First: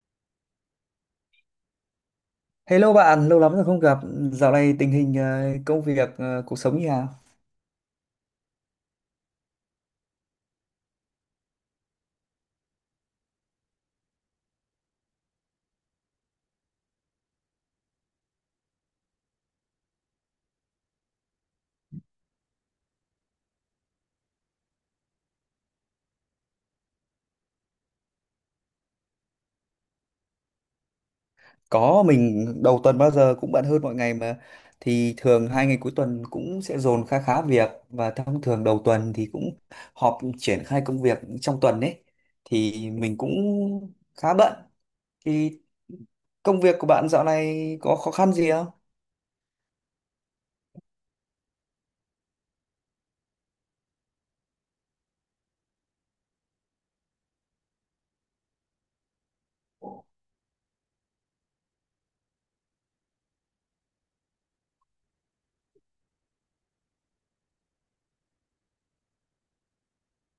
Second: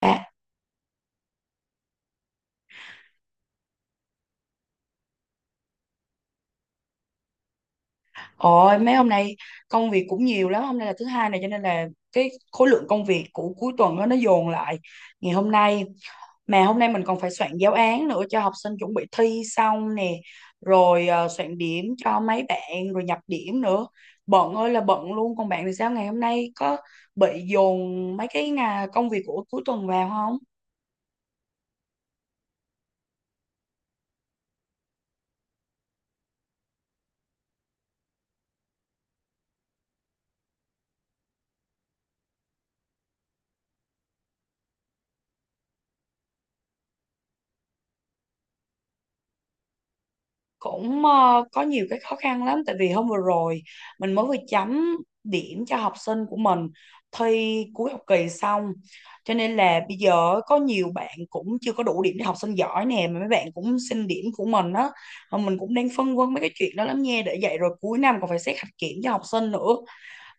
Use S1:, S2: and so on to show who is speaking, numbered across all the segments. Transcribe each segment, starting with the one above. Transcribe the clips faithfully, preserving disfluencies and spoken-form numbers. S1: À,
S2: Hello bạn, lâu lắm rồi không gặp. Dạo này tình hình ờ, công việc, ờ, cuộc sống như nào?
S1: ôi mấy hôm nay công việc cũng nhiều lắm. Hôm nay là thứ hai này cho nên là cái khối lượng công việc của cuối tuần đó, nó dồn lại ngày hôm nay. Mà hôm nay mình còn phải soạn giáo án nữa cho học sinh chuẩn bị thi xong nè, rồi ờ, soạn điểm cho mấy bạn rồi nhập điểm nữa. Bận ơi là bận luôn. Còn bạn thì sao, ngày hôm nay có bị dồn mấy cái ngà- công việc của cuối tuần vào không?
S2: Có, mình đầu tuần bao giờ cũng bận hơn mọi ngày mà. Thì thường hai ngày cuối tuần cũng sẽ dồn khá khá việc, và thông thường đầu tuần thì cũng họp triển khai công việc trong tuần ấy. Thì mình cũng khá bận. Thì công việc của bạn dạo này có khó khăn gì?
S1: Cũng ờ, có nhiều cái khó khăn lắm. Tại vì hôm vừa rồi mình mới vừa chấm điểm cho học sinh của mình thi cuối học kỳ xong, cho nên là bây giờ có nhiều bạn cũng chưa có đủ điểm để học sinh giỏi nè, mà mấy bạn cũng xin điểm của mình á. Mà mình cũng đang phân vân mấy cái chuyện đó lắm nha. Để vậy rồi cuối năm còn phải xét hạnh kiểm cho học sinh nữa.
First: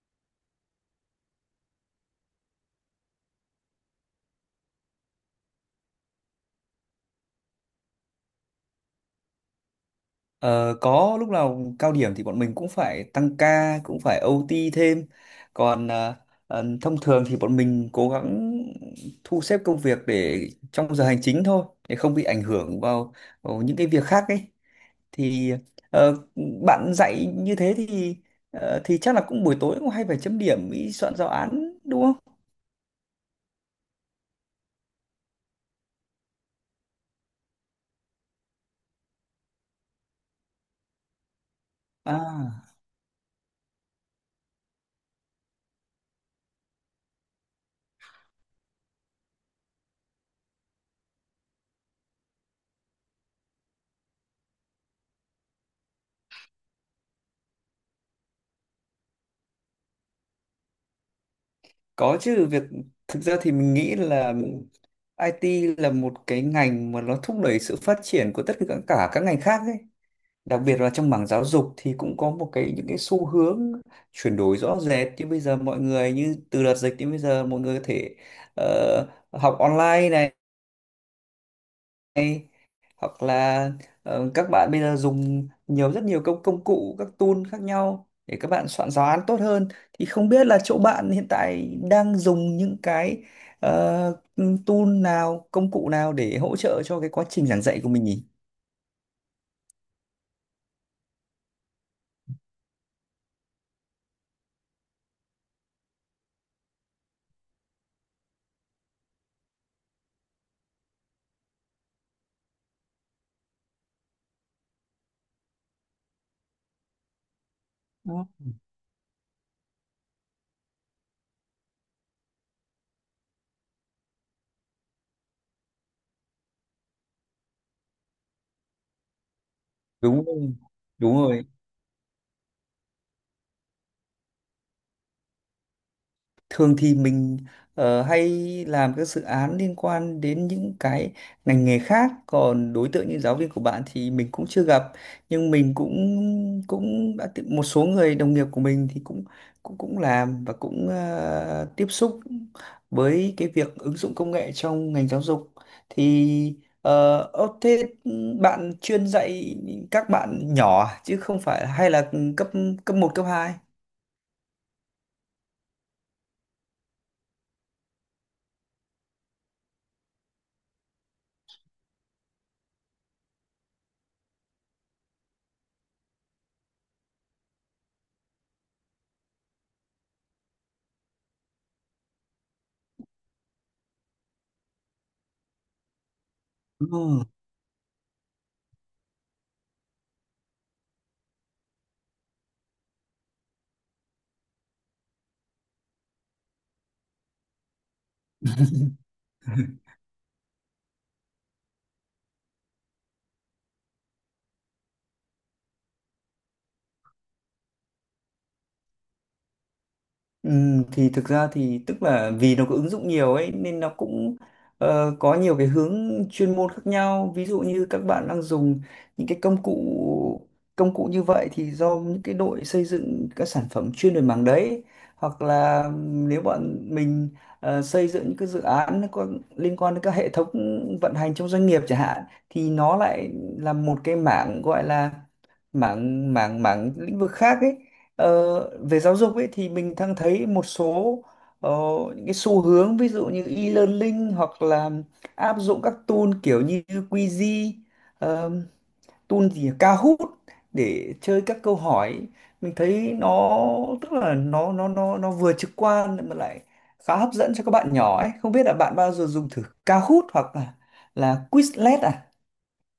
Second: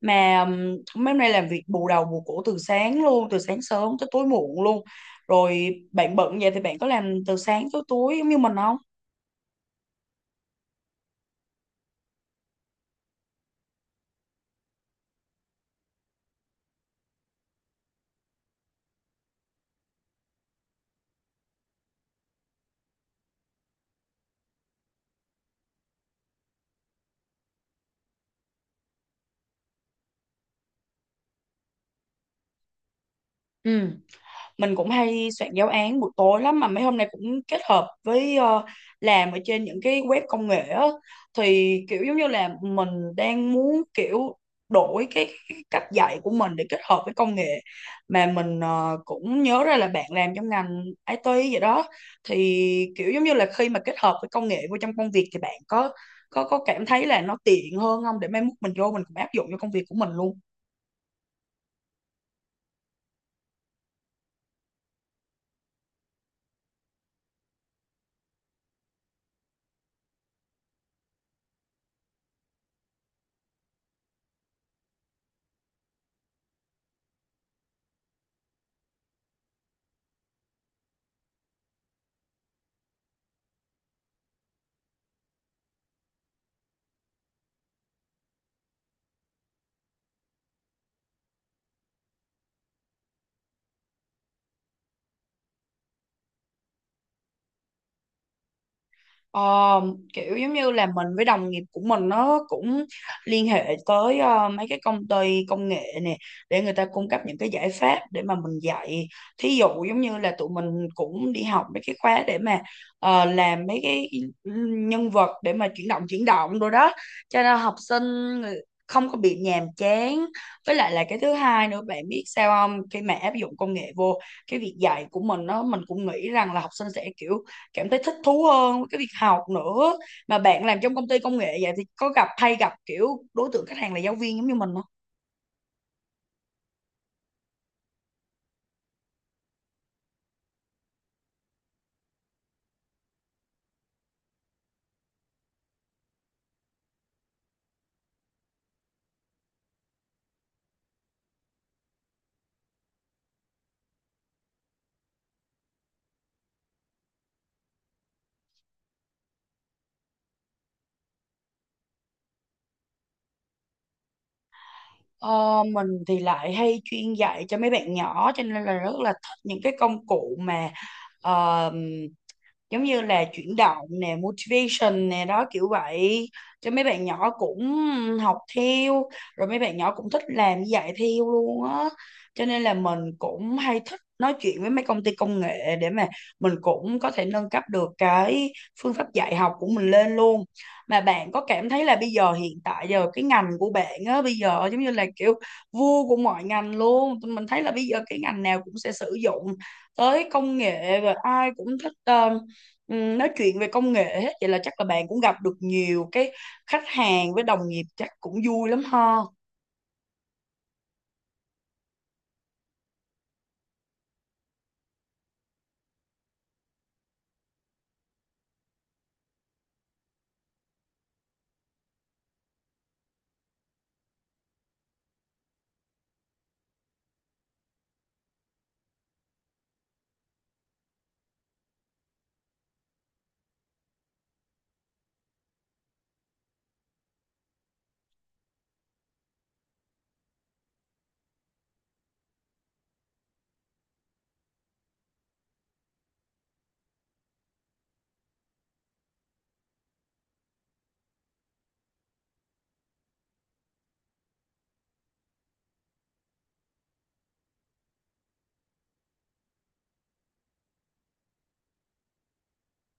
S1: Mà ừm, mấy hôm nay làm việc bù đầu bù cổ từ sáng luôn, từ sáng sớm tới tối muộn luôn. Rồi bạn bận vậy thì bạn có làm từ sáng tới tối giống như mình không?
S2: Ờ, có lúc nào cao điểm thì bọn mình cũng phải tăng ca, cũng phải ô tê thêm. Còn ờ, ờ, thông thường thì bọn mình cố gắng thu xếp công việc để trong giờ hành chính thôi, để không bị ảnh hưởng vào, vào những cái việc khác ấy. Thì ờ, bạn dạy như thế thì ờ, thì chắc là cũng buổi tối cũng hay phải chấm điểm ý, soạn giáo án đúng không?
S1: Ừ, mình cũng hay soạn giáo án buổi tối lắm. Mà mấy hôm nay cũng kết hợp với ờ, làm ở trên những cái web công nghệ á, thì kiểu giống như là
S2: À.
S1: mình đang muốn kiểu đổi cái, cái cách dạy của mình để kết hợp với công nghệ. Mà mình ờ, cũng nhớ ra là bạn làm trong ngành I T vậy đó. Thì kiểu giống như là khi mà kết hợp với công nghệ vô trong công việc thì bạn có có có cảm thấy là nó tiện hơn không, để mai mốt mình vô mình cũng áp dụng cho công việc của mình luôn?
S2: Có chứ. Việc thực ra thì mình nghĩ là ai ti là một cái ngành mà nó thúc đẩy sự phát triển của tất cả cả các ngành khác ấy. Đặc biệt là trong mảng giáo dục thì cũng có một cái những cái xu hướng chuyển đổi rõ rệt, như bây giờ mọi người như từ đợt dịch đến bây giờ mọi người có thể ờ, học online này này, hoặc là ờ, các bạn bây giờ dùng nhiều, rất nhiều công công cụ, các tool khác nhau để các bạn soạn giáo án tốt hơn. Thì không biết là chỗ bạn hiện tại đang dùng những cái ờ, tool nào, công cụ nào để hỗ trợ cho cái quá trình giảng dạy của mình nhỉ?
S1: Ờ, kiểu giống như là mình với đồng nghiệp của mình nó cũng liên hệ tới ờ, mấy cái công ty công nghệ nè, để người ta cung cấp những cái giải pháp để mà mình dạy. Thí dụ giống như là tụi mình cũng đi học mấy cái khóa để mà ờ, làm mấy cái ừ, nhân vật để mà chuyển động chuyển động rồi đó, cho nên học sinh
S2: Đó.
S1: người- không có bị nhàm chán. Với lại là cái thứ hai nữa, bạn biết sao không, khi mà áp dụng công nghệ vô cái việc dạy của mình nó, mình cũng nghĩ rằng là học sinh sẽ kiểu cảm thấy thích thú hơn với cái việc học nữa.
S2: Đúng
S1: Mà
S2: rồi,
S1: bạn làm trong công
S2: đúng
S1: ty công
S2: rồi.
S1: nghệ vậy thì có gặp hay gặp kiểu đối tượng khách hàng là giáo viên giống như mình không?
S2: Thường thì mình ờ, hay làm các dự án liên quan đến những cái ngành nghề khác, còn đối tượng như giáo viên của bạn thì mình cũng chưa gặp. Nhưng mình cũng cũng đã tiếp- một số người đồng nghiệp của mình thì cũng cũng cũng làm và cũng ờ, tiếp xúc với cái việc ứng dụng công nghệ trong ngành giáo dục. Thì ờ, ơ, thế bạn chuyên dạy các bạn nhỏ à? Chứ không phải, hay là cấp cấp một, cấp hai?
S1: Ờ, mình thì lại hay chuyên dạy cho mấy bạn nhỏ, cho nên là rất là thích những cái công cụ mà ờ, giống như là chuyển động nè, motivation nè đó, kiểu vậy. Cho mấy bạn nhỏ cũng học theo, rồi mấy bạn nhỏ cũng thích làm như vậy theo luôn á. Cho nên là mình cũng hay thích nói chuyện với mấy công ty công nghệ để mà mình cũng có
S2: Đúng.
S1: thể nâng cấp được cái phương pháp dạy học của mình lên luôn. Mà bạn có cảm thấy là bây giờ hiện tại giờ cái ngành của bạn á, bây giờ giống như là kiểu vua của mọi ngành luôn. Tụi mình thấy là bây giờ cái ngành nào cũng sẽ sử dụng tới công nghệ, và ai cũng thích ờ, ừm, nói chuyện về công nghệ hết. Vậy là chắc là bạn cũng gặp được nhiều cái khách hàng, với đồng nghiệp chắc cũng vui lắm ha.
S2: Ừ, thì thực ra thì tức là vì nó có ứng dụng nhiều ấy nên nó cũng ờ, có nhiều cái hướng chuyên môn khác nhau. Ví dụ như các bạn đang dùng những cái công cụ công cụ như vậy thì do những cái đội xây dựng các sản phẩm chuyên về mảng đấy. Hoặc là nếu bọn mình ờ, xây dựng những cái dự án nó có liên quan đến các hệ thống vận hành trong doanh nghiệp chẳng hạn, thì nó lại là một cái mảng gọi là mảng mảng mảng lĩnh vực khác ấy. Ờ, về giáo dục ấy thì mình đang thấy một số ờ, những cái xu hướng, ví dụ như e-learning, hoặc là áp dụng các tool kiểu như Quizy, ờ, tool gì nhỉ? Kahoot, để chơi các câu hỏi. Mình thấy nó, tức là nó nó nó nó vừa trực quan mà lại khá hấp dẫn cho các bạn nhỏ ấy. Không biết là bạn bao giờ dùng thử Kahoot hoặc là là Quizlet à?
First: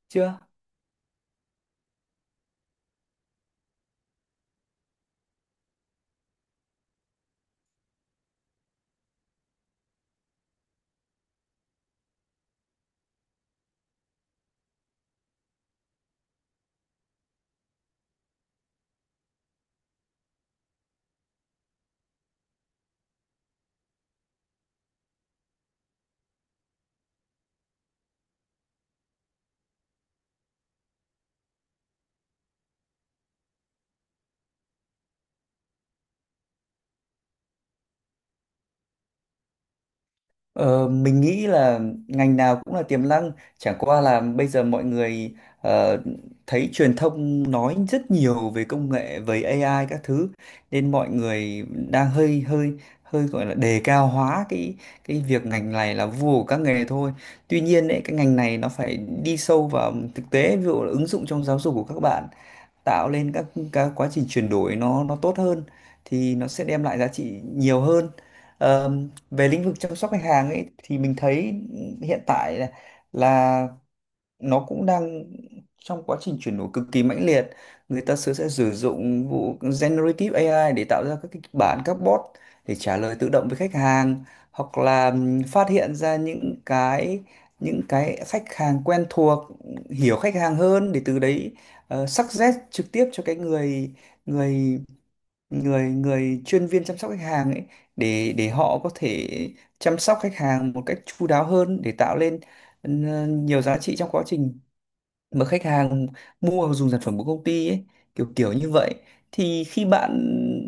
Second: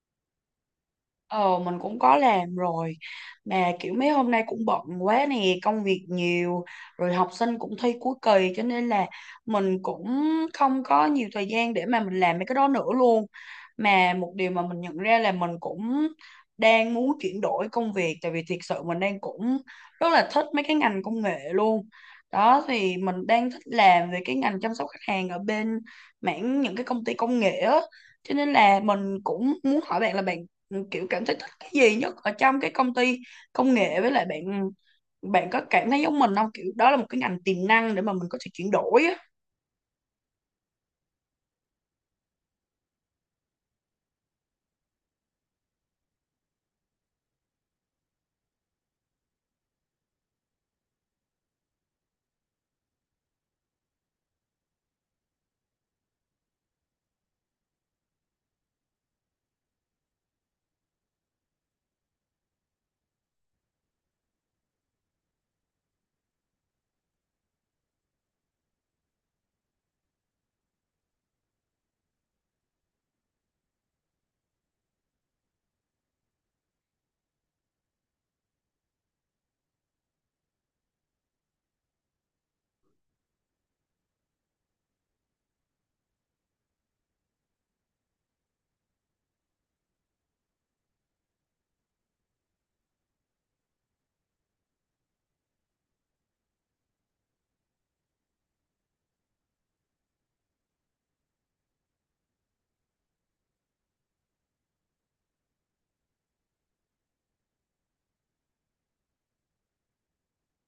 S2: Chưa?
S1: Ờ, mình cũng có làm rồi. Mà kiểu mấy hôm nay cũng bận quá nè, công việc nhiều, rồi học sinh cũng thi cuối kỳ, cho nên là mình cũng không có nhiều thời gian để mà mình làm mấy cái đó nữa luôn. Mà một điều mà mình nhận ra là mình cũng đang muốn chuyển đổi công việc. Tại vì thiệt sự mình đang cũng rất là thích mấy cái ngành công nghệ luôn đó. Thì mình đang thích làm về cái ngành chăm sóc khách hàng ở bên mảng những cái công ty công nghệ á. Cho nên là mình cũng muốn hỏi bạn là bạn, ừ, kiểu cảm thấy thích cái gì nhất ở trong cái công ty công nghệ, với lại bạn bạn có cảm thấy giống mình không, kiểu đó là một cái ngành tiềm năng để mà mình có thể chuyển đổi á.
S2: Ờ, mình nghĩ là ngành nào cũng là tiềm năng, chẳng qua là bây giờ mọi người ờ, thấy truyền thông nói rất nhiều về công nghệ, về a i các thứ, nên mọi người đang hơi hơi hơi gọi là đề cao hóa cái cái việc ngành này là vua của các nghề thôi. Tuy nhiên ấy, cái ngành này nó phải đi sâu vào thực tế, ví dụ là ứng dụng trong giáo dục của các bạn, tạo lên các các quá trình chuyển đổi nó nó tốt hơn, thì nó sẽ đem lại giá trị nhiều hơn. Ờ, về lĩnh vực chăm sóc khách hàng ấy thì mình thấy hiện tại là, là nó cũng đang trong quá trình chuyển đổi cực kỳ mãnh liệt. Người ta sẽ sẽ sử dụng vụ generative a i để tạo ra các kịch bản, các bot để trả lời tự động với khách hàng. Hoặc là ừm, phát hiện ra những cái những cái khách hàng quen thuộc, hiểu khách hàng hơn để từ đấy uh, suggest trực tiếp cho cái người người người người chuyên viên chăm sóc khách hàng ấy, để để họ có thể chăm sóc khách hàng một cách chu đáo hơn, để tạo lên ừ, nhiều giá trị trong quá trình mà khách hàng mua dùng sản phẩm của công ty ấy, kiểu kiểu như vậy. Thì khi bạn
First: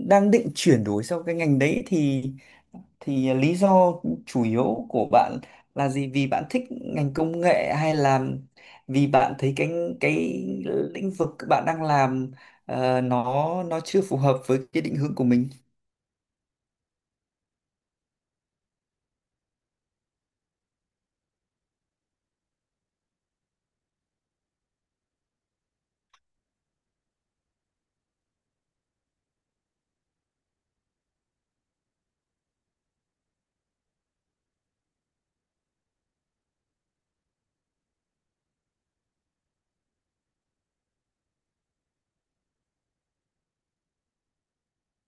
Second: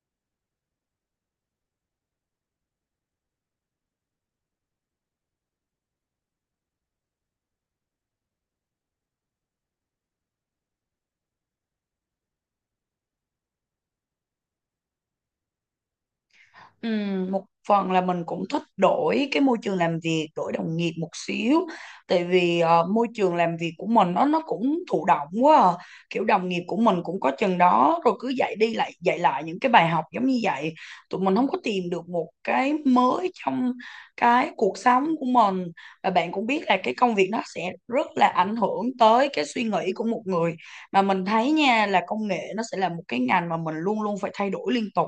S2: đang định chuyển đổi sang cái ngành đấy thì thì lý do chủ yếu của bạn là gì? Vì bạn thích ngành công nghệ, hay là vì bạn thấy cái cái lĩnh vực bạn đang làm ờ, nó nó chưa phù hợp với cái định hướng của mình?
S1: Ừm, một phần là mình cũng thích đổi cái môi trường làm việc, đổi đồng nghiệp một xíu. Tại vì ờ, môi trường làm việc của mình nó nó cũng thụ động quá à. Kiểu đồng nghiệp của mình cũng có chừng đó rồi, cứ dạy đi lại dạy lại những cái bài học giống như vậy. Tụi mình không có tìm được một cái mới trong cái cuộc sống của mình. Và bạn cũng biết là cái công việc nó sẽ rất là ảnh hưởng tới cái suy nghĩ của một người. Mà mình thấy nha là công nghệ nó sẽ là một cái ngành mà mình luôn luôn phải thay đổi liên tục,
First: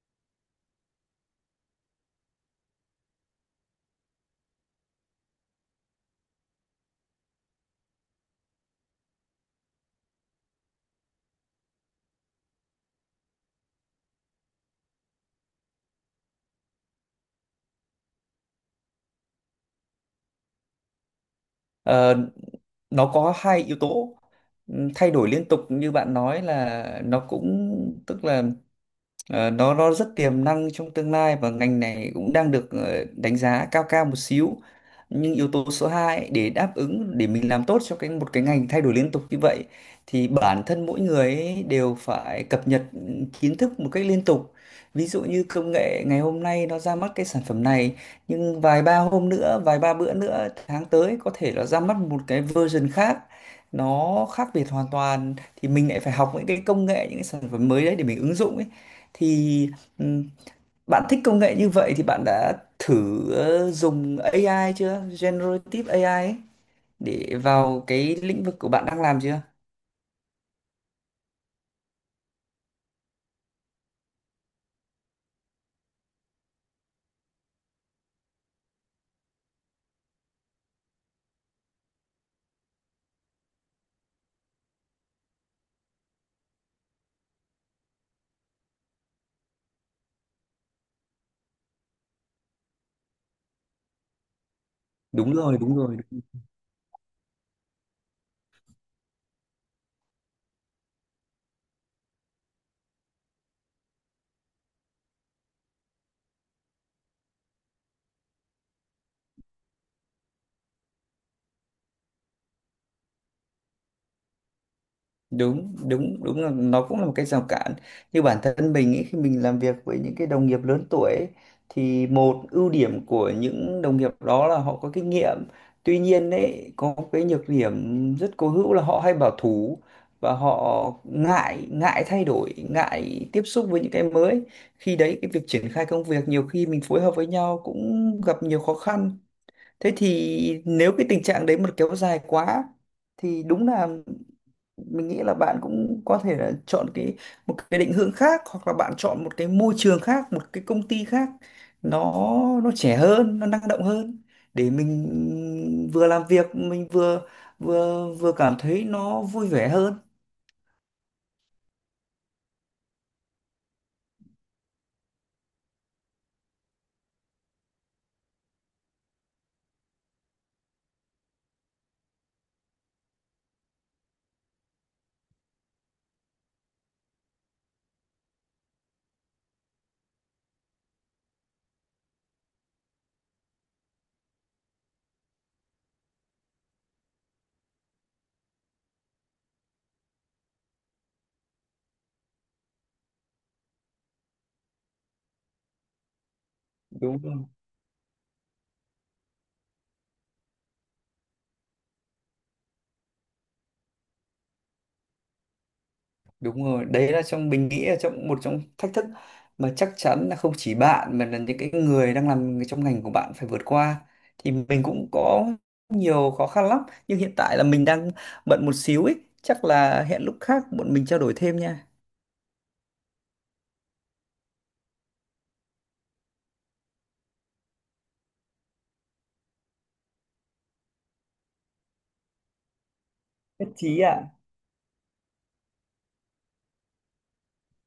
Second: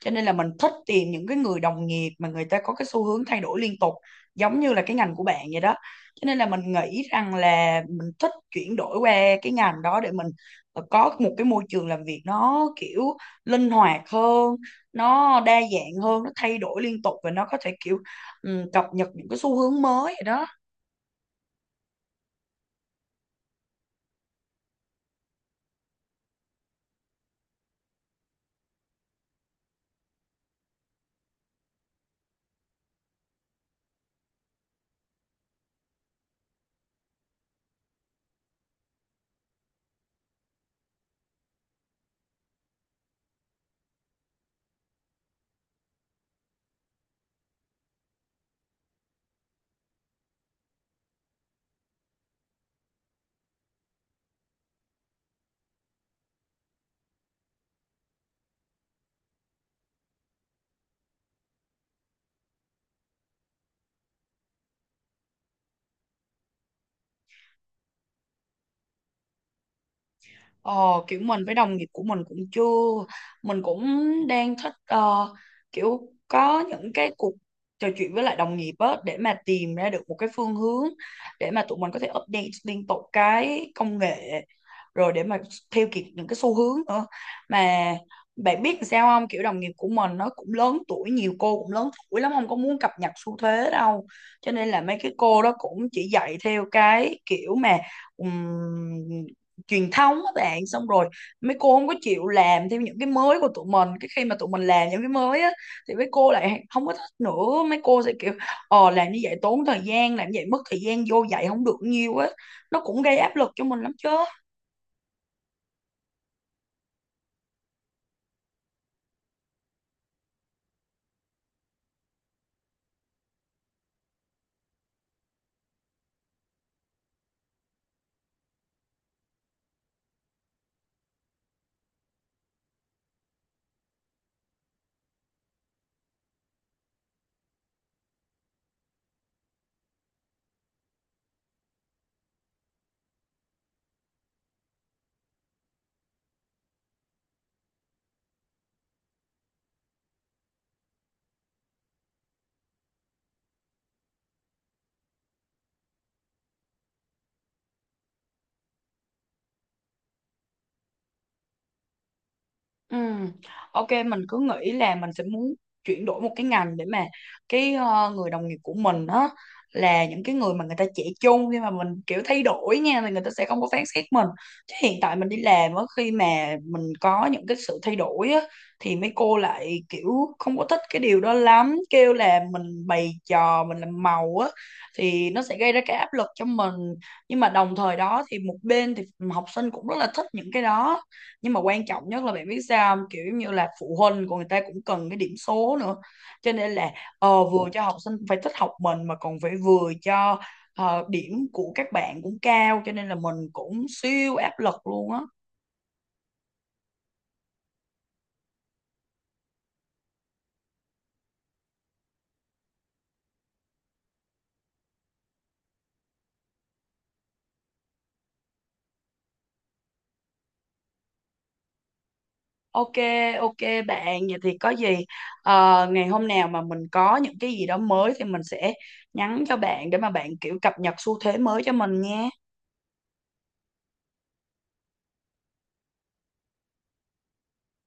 S1: cho nên là mình thích tìm những cái người đồng nghiệp mà người ta có cái xu hướng thay đổi liên tục giống như là cái ngành của bạn vậy đó. Cho nên là mình nghĩ rằng là mình thích chuyển đổi qua cái ngành đó để mình ờ, có một cái môi trường làm việc nó kiểu linh hoạt hơn, nó đa dạng hơn, nó thay đổi liên tục, và nó có thể kiểu ừ, cập nhật những cái xu hướng mới vậy đó.
S2: Ờ, nó có hai yếu tố. Ừm, thay đổi liên tục như bạn nói là nó cũng tức là, ờ, nó nó rất tiềm năng trong tương lai, và ngành này cũng đang được ờ, đánh giá cao cao một xíu. Nhưng yếu tố số hai ấy, để đáp ứng, để mình làm tốt cho cái một cái ngành thay đổi liên tục như vậy, thì bản thân mỗi người ấy đều phải cập nhật ừ, kiến thức một cách liên tục. Ví dụ như công nghệ ngày hôm nay nó ra mắt cái sản phẩm này, nhưng vài ba hôm nữa, vài ba bữa nữa, tháng tới có thể nó ra mắt một cái version khác, nó khác biệt hoàn toàn, thì mình lại phải học những cái công nghệ, những cái sản phẩm mới đấy để mình ứng dụng ấy. Thì ừm, bạn thích công nghệ như vậy thì bạn đã thử ờ, dùng a i chưa? Generative a i ấy, để vào cái lĩnh vực của bạn đang làm chưa?
S1: Ờ, kiểu mình với đồng nghiệp của mình cũng chưa. Mình cũng đang thích ờ, kiểu có những cái cuộc trò chuyện với lại đồng nghiệp á, để mà tìm ra được một cái phương hướng để mà tụi mình có thể update liên tục cái công nghệ, rồi để mà theo kịp những cái xu hướng nữa. Mà bạn biết làm sao không, kiểu đồng nghiệp của mình nó cũng lớn tuổi, nhiều cô cũng lớn tuổi lắm, không có muốn cập nhật xu thế đâu. Cho nên là mấy cái
S2: Đúng
S1: cô đó
S2: rồi, đúng
S1: cũng
S2: rồi.
S1: chỉ dạy theo cái kiểu mà ừm, truyền thống các bạn. Xong rồi mấy cô không có chịu làm theo những cái mới của tụi mình. Cái khi mà tụi mình làm những cái mới á thì mấy cô lại không có thích nữa, mấy cô sẽ kiểu ờ, làm như vậy tốn thời gian, làm như vậy mất thời gian vô dạy không được nhiều á. Nó cũng gây áp lực cho mình lắm chứ.
S2: Đúng đúng đúng, là nó cũng là một cái rào cản. Như bản thân mình ấy, khi mình làm việc với những cái đồng nghiệp lớn tuổi ấy, thì một ưu điểm của những đồng nghiệp đó là họ có kinh nghiệm. Tuy nhiên ấy, có cái nhược điểm rất cố hữu là họ hay bảo thủ và họ ngại ngại thay đổi, ngại tiếp xúc với những cái mới. Khi đấy cái việc triển khai công việc nhiều khi mình phối hợp với nhau cũng gặp nhiều khó khăn. Thế thì nếu cái tình trạng đấy mà kéo dài quá thì đúng là mình nghĩ là bạn cũng có thể là chọn cái một cái định hướng khác, hoặc là bạn chọn một cái môi trường khác, một cái công ty khác, nó nó trẻ hơn, nó năng động hơn, để mình vừa làm việc mình vừa vừa vừa cảm thấy nó vui vẻ hơn.
S1: Ừ. Ok, mình cứ nghĩ là mình sẽ muốn chuyển đổi một cái ngành, để mà cái ờ, người đồng nghiệp của mình đó là những cái người mà người ta trẻ chung, khi mà mình kiểu thay đổi nha thì người ta sẽ không có phán xét mình. Chứ hiện tại mình đi làm á, khi mà mình có những cái sự thay đổi á thì mấy cô lại kiểu không có thích cái điều đó lắm, kêu là mình bày trò, mình làm màu á, thì nó sẽ gây ra cái áp lực cho mình. Nhưng mà đồng thời đó thì một bên thì học sinh cũng rất là thích những cái đó, nhưng mà quan trọng nhất là bạn biết sao không, kiểu như là phụ huynh của người ta cũng cần cái điểm số nữa. Cho nên là
S2: Đúng rồi.
S1: ờ, vừa cho học sinh phải thích học mình, mà còn phải vừa cho ờ, điểm của các bạn cũng cao, cho nên là mình cũng siêu áp lực luôn á.
S2: Đúng rồi, đấy là trong, mình nghĩ là trong một trong thách thức mà chắc chắn là không chỉ bạn mà là những cái người đang làm trong ngành của bạn phải vượt qua. Thì mình cũng có nhiều khó khăn lắm, nhưng hiện tại là mình đang bận một xíu ấy, chắc là hẹn lúc khác bọn mình trao đổi thêm nha.
S1: Ok. Ok bạn, vậy thì có gì ờ, ngày hôm nào mà mình có những cái gì đó mới thì mình sẽ nhắn cho bạn, để mà bạn kiểu cập nhật xu thế mới cho mình nha.
S2: Nhất trí ạ.